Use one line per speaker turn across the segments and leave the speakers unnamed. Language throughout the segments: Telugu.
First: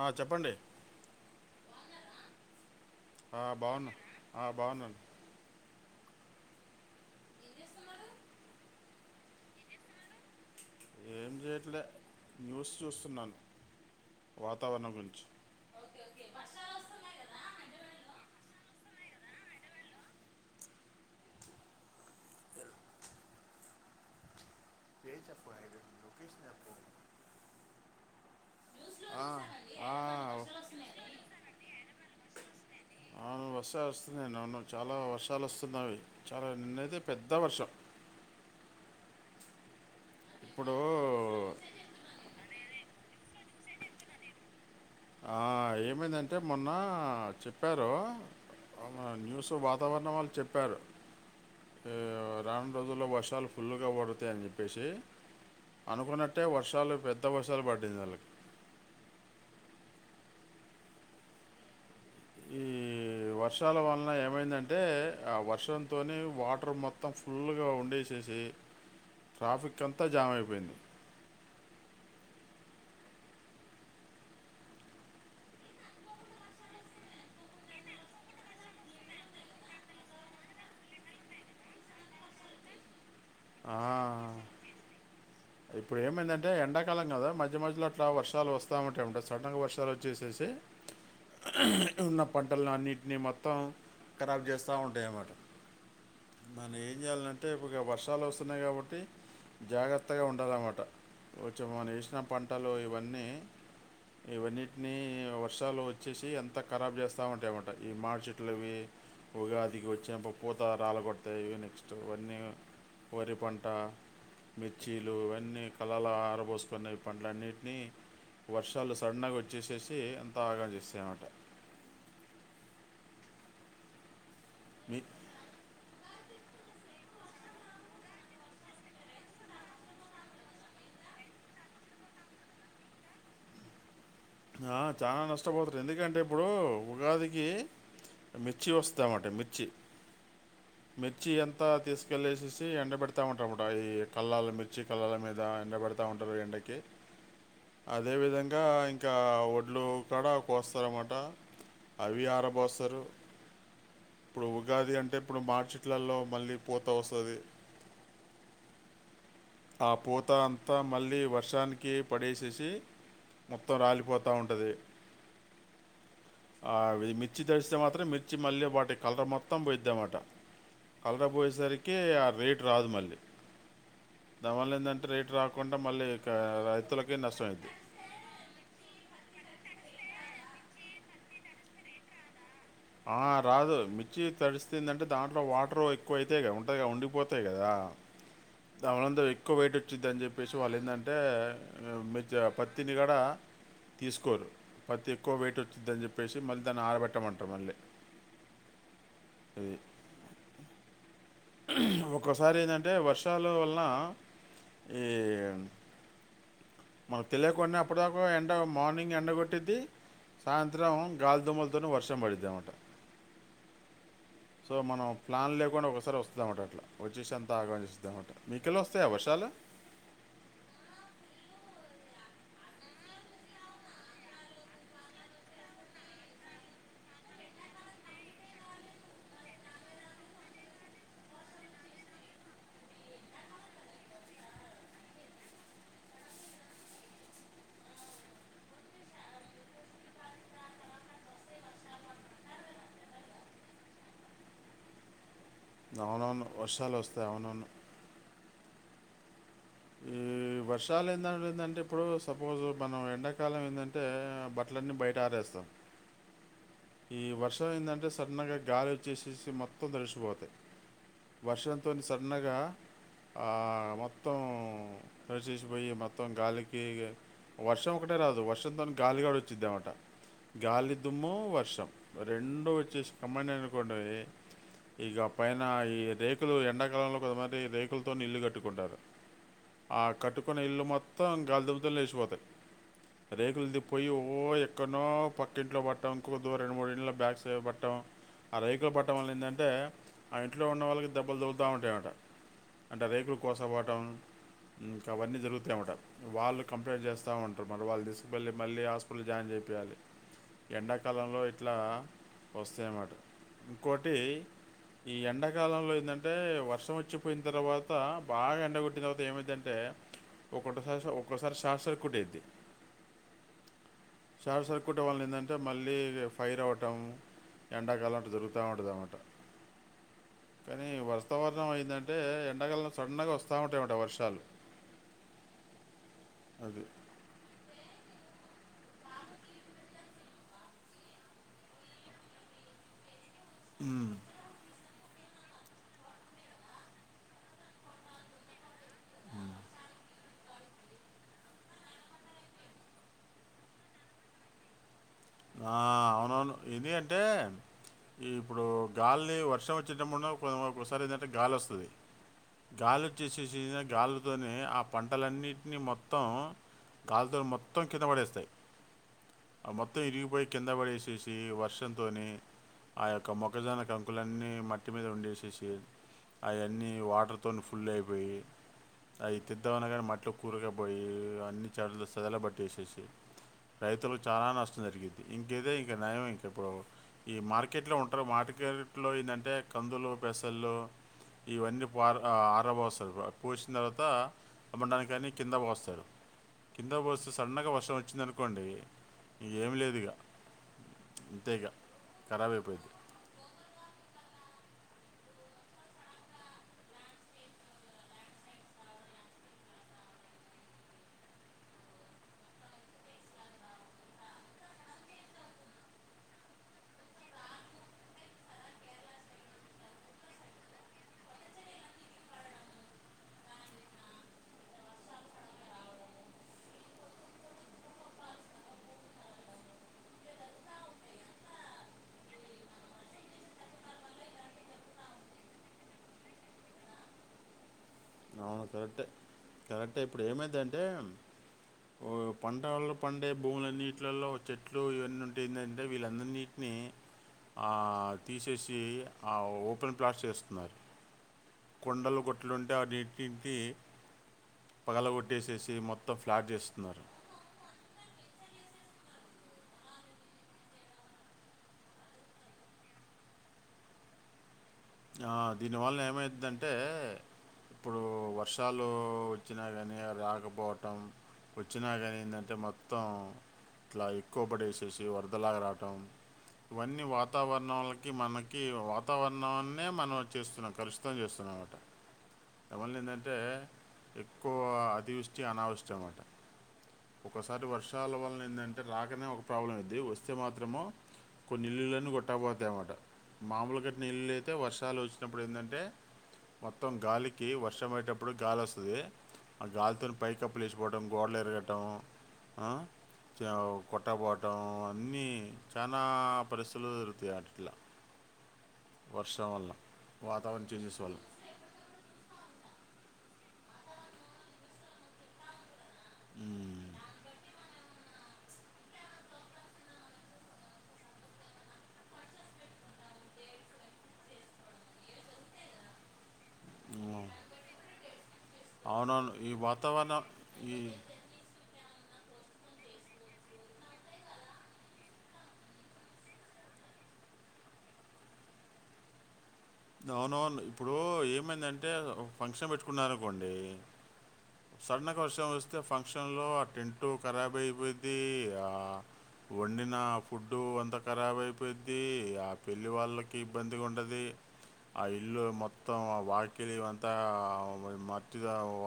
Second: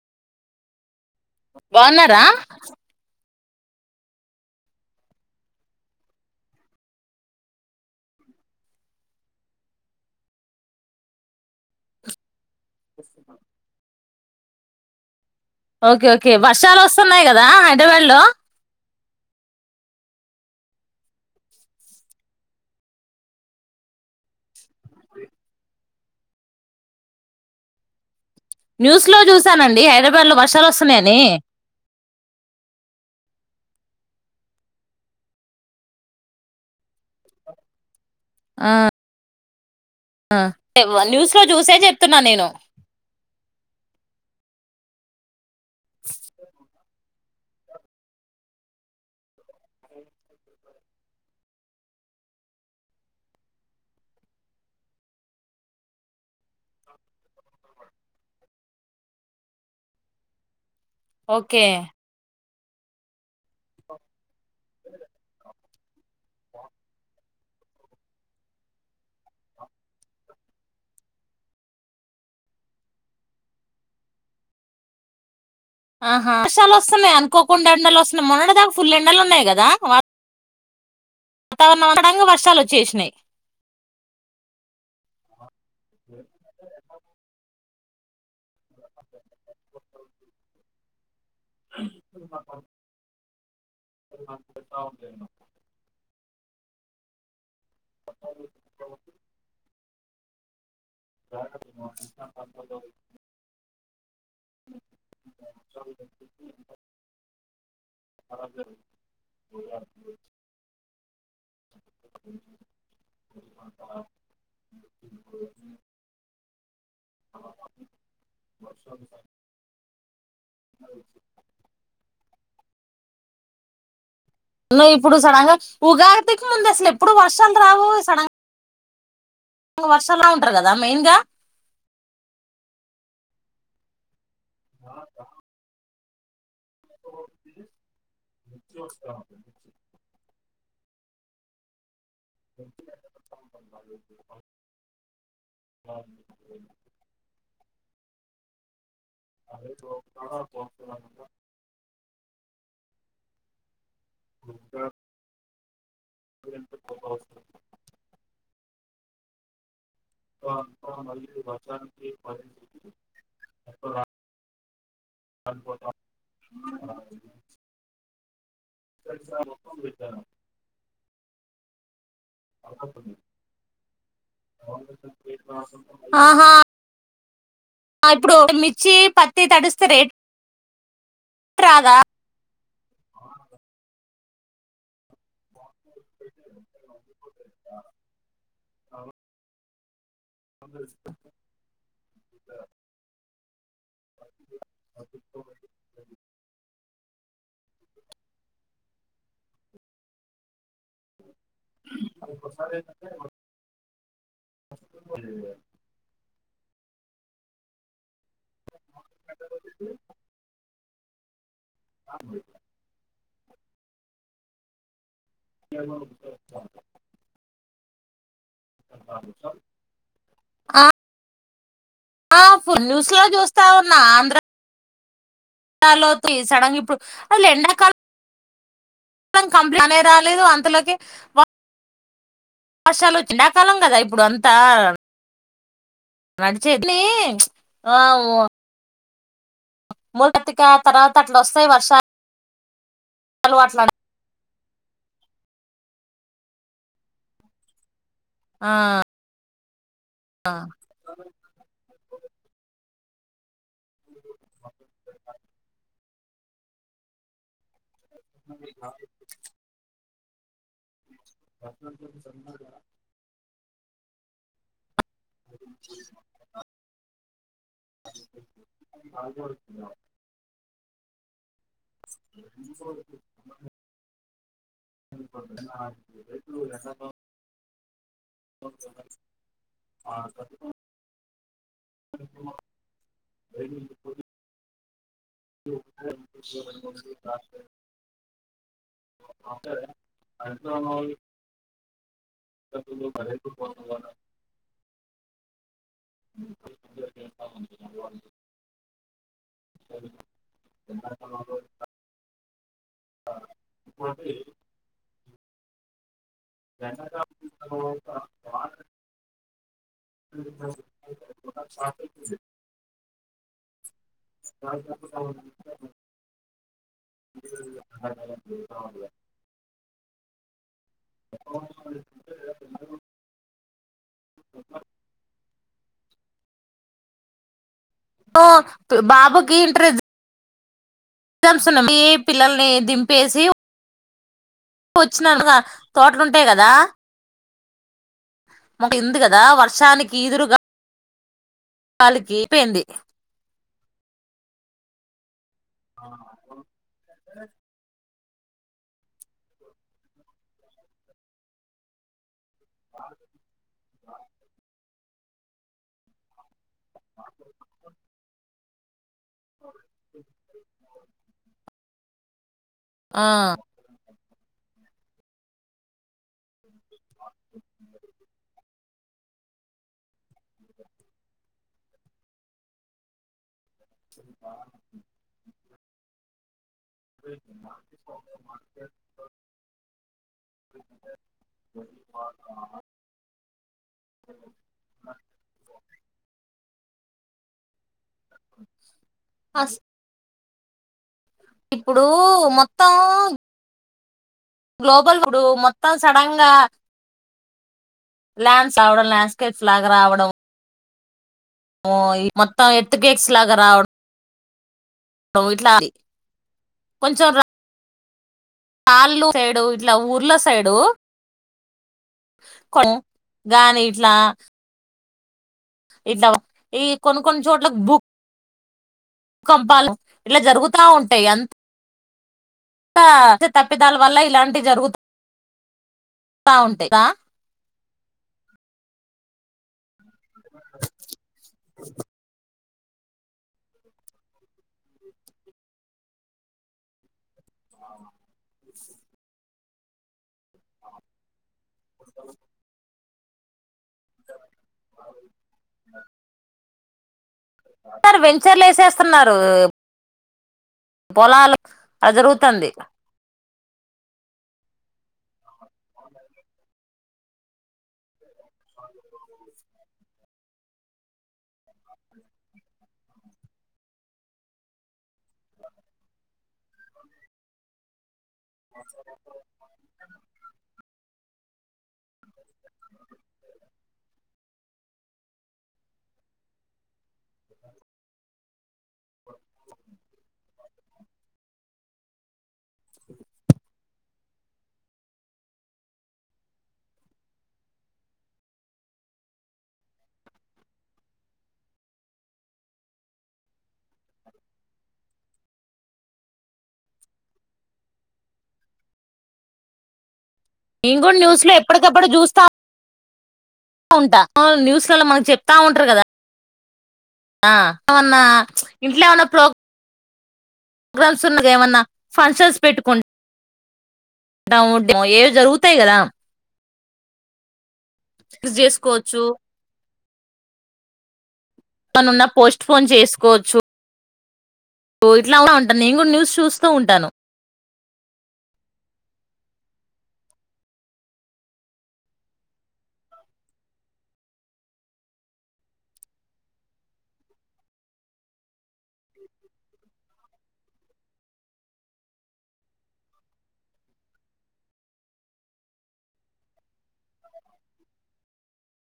ఆ చెప్పండి
బాన్నారా
ఆ బాగును ఆ బాగున్నాడి ఏం చేయట్లే న్యూస్ చూస్తున్నాను వాతావరణం గుంచి
ఓకే ఓకే వర్షాలు వస్తున్నాయి కదా హైదరాబాద్ లో
[inaudible]
న్యూస్ లో
ఆ,
చూసానండి
ఆ,
హైదరాబాద్ లో వర్షాలు వస్తున్నాయని
అవును వర్షాలు వస్తున్నాను అవును చాలా వర్షాలు వస్తున్నావి చాలా నిన్నయితే పెద్ద వర్షం
ఆ
ఇప్పుడు
ఆ న్యూస్ లో చూసే చెప్తున్నా నేను
ఆ ఏమైందంటే మొన్న చెప్పారు న్యూస్ వాతావరణం వాళ్ళు చెప్పారు రాను రోజుల్లో వర్షాలు ఫుల్గా పడతాయ అని చెప్పేసి అనుకున్నట్టే వర్షాలు పెద్ద వర్షాలు పడింది వాీళ్ళకి
ఓకే
ఈ వర్ష వర్షాల వలన ఏమైందంటే ఆ వర్షం తనే వాటర్ మొత్తం ఫుల్గా వండేసేసి ట్రాఫిక్ అంతా జామ్ అయిపోయింది
ఆహా వర్షాలు వస్తున్నాయి అనుకోకుండా ఎండలు వస్తున్నాయి మొన్నడ దాకా ఫుల్ ఎండలు ఉన్నాయి కదా వ వాతావరణం అడంగా వర్షాలు వచ్చేసినాయి
ఆ ఇప్పుడు ఏమైందంటే ఎండాకాలం కదా మ మ మధ్యలో అలా వర్షాలు వస్తయి వస్తూ ఉంటాయి అన్నమాట సడన్గా వర్షాలు వచ్చేసేసి ఉన్న పంటని అన్నింటినీ మొత్తం ఖరాబ్ చేస్తూ ఉంటాయ అన్నమాట మనం ఏం చేయాలంటే వస్తున్నాయి కాబట్టి జాగ్రత్త కొత్తగా ఉండాలన్నమాట వచ్చం మ వసిన పంటలు ఇవన్నీ ఇవన్నిటిని వర్షాలు వచ్చేసి ఎంత ఖరాబ్ చేస్తా ఉంటాయమట ఈ మాార్చట్లు ఇవి ఉగాదికి వచ్చా పూత రాల కొొడతాయివి నెక్స్ట్ ఇవన్నీ కరి పంట మిర్చీలు ఇవన్నీ కలల బోస్ ప పంటలున్నిటిని వర్షాలు సడన్గా వచ్చేసేసి అంతా ఆగాం చేస్తాయ అన్నమాట
ను
మీ
ఇప్పుడు సడంగా ఉగాదికి ముందు అసలు ఎప్పుడు వర్షాలు రావు సడ వర్షలా ఉంటారు కదా మెయిన్గా
ఆ చానా నష్టపోతరు ఎందుకన్ ఇప్పుడు ఉగాదికి మిర్చి వస్తదనమాట మిర్చి మిర్చి ఎంతా తీస్ కెళ్ళేసేసి ఎండబెడతా ఉంటామట ఈ కల్లాల మిర్చి కల్లాల మీద ఎండబెడతా ఉంటారు ఎండకి అదే విధంగా ఇన్ కా ఒడ్లు కాడా కోస్తారనమాట అవి ఆరబోస్సరు ఇప్పుడు ఉగాది అంటే ఇప్పుడు మార్చి ఇట్లల్లో మళ్ళీ పూత వస్సాది ఆ పూత అంతా మళ్ళీ వర్షానికి పడేసేసి మొత్తం రాలిపోతా ఉంటుంది అది మిర్చి తడిస్తే మాత్రం మిర్ మళ్ళీ వాటి కలర్ మొత్తం పోయిద్ద అమాట కలర్ పోయేసరికి కేయా రేట్ రాదు మళ్ళీ మళ్లీ ఏందంటే రేటు రాకుంటే మళ్ళీ క
ఆహా
రైతులకె నష్టమైద్ది
ఇప్పుడు మిర్చి పత్తి తడిస్తే రేట్ రాదా
ఆ రాదు మిర్చి తడిస్తుందంటే దాంట్లో వాటర్ ఎక్కువ క ఉండిపోతాయి కదా దాంతో ఎక్కువ వైట్ వచ్చిది అని చెప్పేసి వాళ్ళు ఏంటంటే మీ పత్తిని కాడా తీసుకోరు పత్తి ఎక్కువ వెయిట్ వచ్చందని చెప్పేసి మళ్ళీ దాన్ని ఆరబెట్టమంటారు మళ్ళీ ఈ ఒక్కోసారి ఏంటంటే వర్షాలు వలన ఈ మనకు తెలియకుండా అప్పటిదాకా ఎండ మార్నింగ్ ఎండ కొట్టిద్ది సాయంత్రం సాయంత్రం గాల్ దోమలు వర్షం పడిద్దనమాట సో మనం ప్లాన్ లేకుండా ఒక్కోసారి వస్తుంది అనమాట అట్లా వచ్చేసి అంత ఆగంచేస్తుంది టమాటా
ఆ ఆ న్యూస్ లో చూస్తా ఉన్నా ఆంధ్రలో సడంగ్ ఇప్పుడు అసలు ఎండాకాలం కాలం కంప్లీట్ అనే రాలేదు అంతలోకి ఆశాలు చ ఎండాకాలం కదా ఇప్పుడు అంతా నడిచి ని ఆ ఓ మూడు కతిక తర్వాత అట్ల వస్తాయి వర్షాలు చాల అట్లా
అవునవును వర్షాలు వస్తాయి అవునవును
ఆ
ఈ
ఆ
వర్షాలేంటంటందంటే ఇప్పుడు సపోజు పవు ఎండకాలం ఎంద అంటే బట్టలన్నీ బయట ఆరేస్తాం ఈ వర్ష ము ఏందంటే సడన్ గాలి వచ్చేసి మొత్తం తడిసిపోతుంది తే వర్షంతో సడన్గా ప్ర మొత్తం తరిచసిపోయి మొత్తం గాలికి వర్షం ఒకటే రాదు వర్షంతో గాలిగూడ వచ్చిద్ద అనమాట గాలి దుమ్ము వర్ష రెండు వచ్చేసి కమ్మడ్ అనుకోండి ఇక పైన ఈ రేకులు ఎండాకాలంలో కొంతమంది రేకులతో ఇల్లు కట్టుకుంటారు ఆ కట్టుకున్న ఇల్లు మొత్తం మొత్తం గాలి ధూళి లేచిపోతాయి రేకులు ది పోయి ఓక్క కొన్నో పక్కింట్లో పట్టాంకో కొ రెండు మూడు ఇల్లులు బ్యాక్స్ పట్టం ఆ రేకులు పట్టడం వల్ల ఏందంటే ఆ ఇంట్లో ఉన్న వాళ్ళకి దెబ్బలు దగుతూ ఉంటాయ అంట అంటే రేకులు కోసం అవటం ఇంకా అవన్నీ జరుగుతు టమాటా వాళ్ళు కంప్లంట్ చేస్తా ఉంటారు మరి వాళ్ళు తీసుకుెళ్లి మళ్ళీ హా హాస్పిటల్లో జాయిన్ చేపీయాలి ఎండ ప్రొ లో ఇట్లా వస్తాయ అన్నట ఇంకోటి ఈ ఎండ ఎండా కాలంలో ఏందంటే అంటే వర్షం వచ్చిపోయిన తర్వాత బాగా ఎండగట్టిన తర్వాత ఏమైదింటే ఒక్కొరి ఒక్కోసారి షార్ట్ సర్క్యూట్ అయిద్దీ షార్ట్ సర్క్యూట్ వాళ్ళని ఏంటంటే మళ్ళీ ఫైర్ అవటం ఎండాకాలం అట్ట జరుగుథా ఉంటుంది అన్నమాట కానీ వర్తావర్ణం అయిందంటే ఎండాకాలం సడన్ గా వస్తా ఉంటాయన్నట వర్షాలు అది
ఆ బాబుకి ఇంట్రెస్ట్ ఎగ్జామ్స్ ఉన్నా మీ పిల్లల్ని దింపేసి
హ్మ్
కూర్చన తోటలుంటాయి కదా మాక్ ఇందు కదా వర్షానికి ఈ దురుగా కాలికిపోయింది
ఆ అవునవును ఏంది అంటే ఇప్పుడు గాలిని వర్షం వచ్చేటప్పున్న ఒకసారి ఏంటంటే గాలి వస్తది గాలి వచ్చేసేససిన గాలితోనే ఆ పంటలన్నిటిని మొత్తం గాలితోలు మొత్తం కింద పడేస్తయి అబత్ ఇరిగిపోయి కింద పడేసేసి వ హర్షంతోని ఆ యొక్క మొక్కజన కం కుకులన్నీ మట్టి మీద వండేసేసి అవిన్నీ వాటర్తో ఫుల్ అయిపోయి అవి తెిద్దామన్నా కానీ మట్టిలో కూరకపోయి అన్నీ చెట్లు సదలబట్టేసేసి రైతులు చాలా నష్టం కేదా ఇ కన్నాయ అ కప్పుడో ఈ మార్కెట్లో ఉంటారు మార్కెట్లో ఏంటంటే కందులు పెసళ్ళు ఇవన్నీ ఆరాబ వస్తారు పోసిన తర్వాత అమ్మడాని కానీ కింద పోస్తారు కింద బస్ సడన్నగా వర్షం వచ్చి వచ్చందనుకోండి ఇ ఏం లేదు ఇక అంతే ఇక
ఇప్పుడు
ఖరాబ్
మొత్తం
అయిపోయిద్ది
గ్లోబల్ ఇపుడు మొత్తం సడన్ గా లన్స్ ఆవడం ల్యాండ్స్కేప్ ఫ్లాగర్ ఆవడం మొత్తం ఎత్తు కేక్స్ లాగా రావడం ఇట్లా కొంచెం కాళ్ళ సైడు ఇట్లా ఊర్లో సైడు కొ గానీ ఇట్లా ఇలా ఈ కొన్ని కొన్ని చోట్ల భూ భూకంపాలు ఇట్లా జరుగుతా ఉంటాయి ఎంత ఆ ఇ తప్పిదాల వల్ల ఇలాంటి జరుగుతా ఉంటాయ్ రా,
అను కరెక్టే కరెక్ టే ఇప్పుడు ఏమైదంటే ఓ పం టళ్లో పండే భూములన్నిటిలల్లో చెట్లు ఇవన్నీ ఉంటేందంటే వీళ్ళందన్నిటిని ఆ తీసేసి ఆ ఓపెన్ ప్లాట్స్ చేస్తున్నారు. కొండలు గొట్లుంటే అడ్ని [unintelligible] పగల కొట్టేసేసి మొత్తం ఫ్లాట్ చేస్ బర
సార్ వెంచర్లు వేసేస్తున్నారు పొలాలు అ జరుగుతంది
ఆ దీనివల్లన ఏమవుతుందంటే ఇప్పుడు వర్షాలు వచ్చాకగాని అది ఆగిపోవటం, వచ్చానీంటే మొత్తం ఇలా ఎకువ పడేసేసి వరదలా గా రావటం ఇవన్నీ వాతావరణం మనకి వాతావరణాన్ని మనం చేస్తున్నాం కలుషితం చేస్తున్నాం అనమాట, ఏవల్ల ఏంటంటే ఎక్కువ అతివృష్టి అనావష్ అనమాట ఒకసారి వర్షాల వల్లన ఎంద అే రాకనే ఒక ప్రాబ్లం అది వస్ వస్తే మాత్రమో కొన్ని ఇల్లుీ కొట్టబోతాయి అన్నమాట మామూలు కట్న ఇల్లులు అయి అయితే వర్షాలు వచ్చినప్పుడు ఏంటంటే మొత్తం గాలికి వర్షం అయేటప్పుడు గాలి వస్తుంది ఆ గాలితో పైకప్పు లేచిపోవటం గోడలు ఎరగటం కొట్టపోవటం అన్నీ చాలా పరిస్థితులు దొరుకుతాయి అట్లా వర్షం వల్ల వాతావరణ
ఇ
చేంజెస్
కూడా
వల్ల
న్యూస్ లో ఎప్పటికెప్పుడు చూస్తా ఉంటా న్యూస్లలో మనకు చెప్తా ఉంటారు కదా
ఉమ్,
ఆ ఏమన్నా ఇంట్లో ఏమన్నా ప్రోగ ప్రోగ్రామ్స్ ఉన్నగా ఏమన్నా ఫంక్షన్స్ పెట్టుకుం ఏవో జరుగుతాయి కదా
అవు
చేసుకోవచ్చు
అవునను ఈ వాతావరణం ఈ
తనున్న పోస్ట్పోన్ చేసుకోవచ్చు స ఇట్లా ఉంటాను నేను కూడా న్యూస్ చూస్తూ ఉంటాను
అవునవును ఇప్పుడు ఏమైందంటే ఫంక్షన్ పెట్టుకున్నారనుకోండి సడన్గా వర్షం వస్తే ఫంక్షన్లో ఆ టెంటట్ ఖరాబ అయిపోది ఆ వండిన ఫుడ్డు అంతా ఖరాబ్ అయిపోయిది ఆ పెళ్ళి వాళ్ళకి ఇబ్బందిగా ఉండది ఆ ఇల్లు మొత్తం ఆ వాకిలి అంతా మచ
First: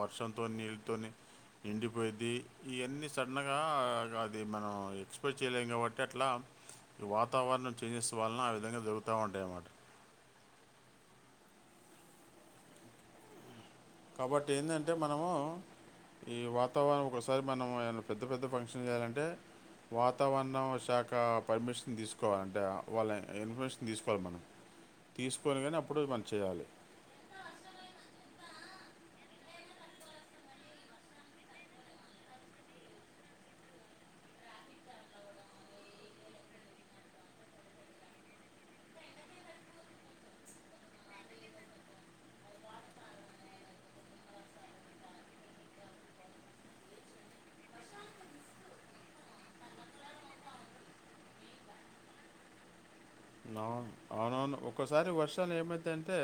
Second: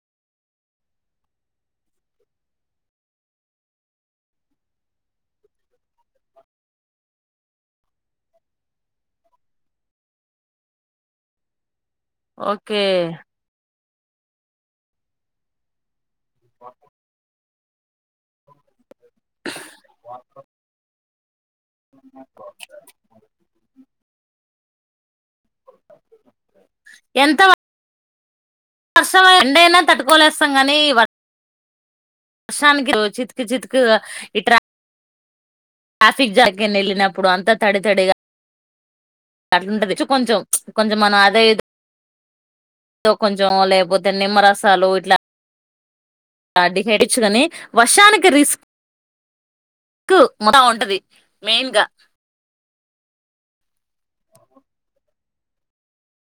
వర్షం నీళ్ళతో నిండిపోయిది ఇవన్నీ సడన్గా అది మనం ఎక్స్పెక్ట్ చేయలేము కాబట్టి అట్లా వాతావరణం చేంజె వలన ఆ విధంగా జరుగుతూ ఉంటాయి అన్నమాట
ఓకే
కాబట్టి ఏంటంటే మనము ఈ వాతావరణం ఒకసారి మనం ఆయన పెద్ద పెద్ద ఫంక్షన్ చేయాలంటే వాతావరణ శాఖ ఆ పర్మిషన్ తీసుకోవాలంటే వాళ్ళ ఇన్ ఇన్ఫర్మేషన్ తీసుకోవాల మనం తీసుకొని గానీ అప్పుడు మన్
ఎంత వ వర్షం ఎండైనా తట్టుకోనేస్తం కానీ వర్ వర్షానికి చితికి చితికి ఇ ట్రా ట్రాఫిక్ జామ్ ఎక్కడికైనా ఎళ్ళినప్పుడు అంతా తడి తడిగా అట్లుంటది కొంచెం కొంచెం మనం అదే ఇది ఏమో కొంచెం లేకపోతే నిమ్మరసాలు ఇట్లా [unintelligible] వర్షానికి రిస్క్ మొత్తం ఉంటది మెయిన్గా
అవును అవునవును ఒక్కోసారి వర్షాలు ఏమయి తాయంటే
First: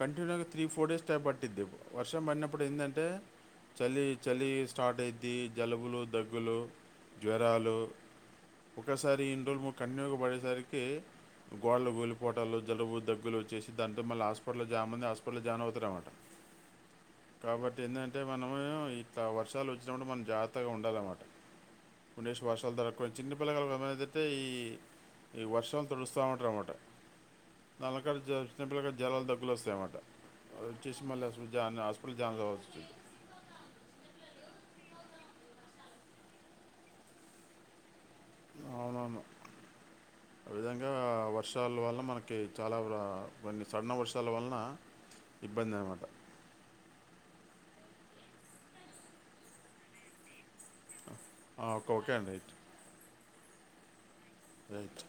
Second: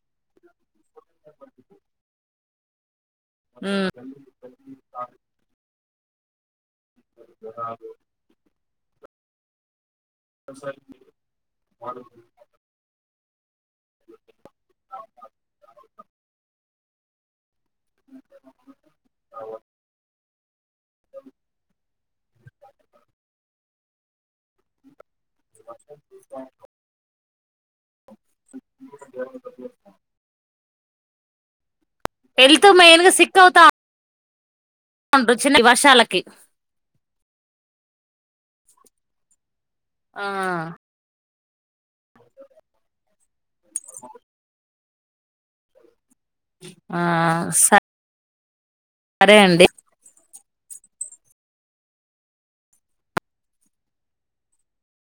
కంటిన్యూగా త్రీ ఫోర్ డేస్ టైం పట్టిద్ది వర్షం పడినప్పుడు ఏందంటే చలి చలి స్టార్ట్ అయిది జలబులు దగ్గులు జ్వరాలు ఒకసారి ఇం రోజు ము కన్నూక పడేసరికి గోళ్ళ కూలిపో ఓటాల్లో జలుబు దగ్గు గా వచ్చేసి దాంటే మళ్ళీ హాస్పిటల్లో జామ ఉంది హాస్పిటల్లో జాన్ అవుతారన్నమాట కాబట్టి ఏంటంటే మనము ఇ వర్షాలు వచ్చినప్పుడు మనం జా ఉండాలన్నమాట పండేష్ వర్షాలు దొరకకు చిన్నపిల్లగాండ్లు అయితే ఈ ఈ వర్షం తొడుస్తామంటార అన్నమాట నల్లకారు చిినపిల్లగా జలాలు దగ్గులు వస్తాయన్నమాట చిస్మలస్జానాస్
వెళ్తూ మేనుగా సిక్కవుతా చిన్న వర్షాలకి
అవునను ఆ విధంగా సాల వాాలా మనకి చాలా కొన్ని సడన వర్షాల వలన ఇబ్బంది అనమాట
ఆ స సరే అండి
ఆ ఓక ఓకే అండి రైట్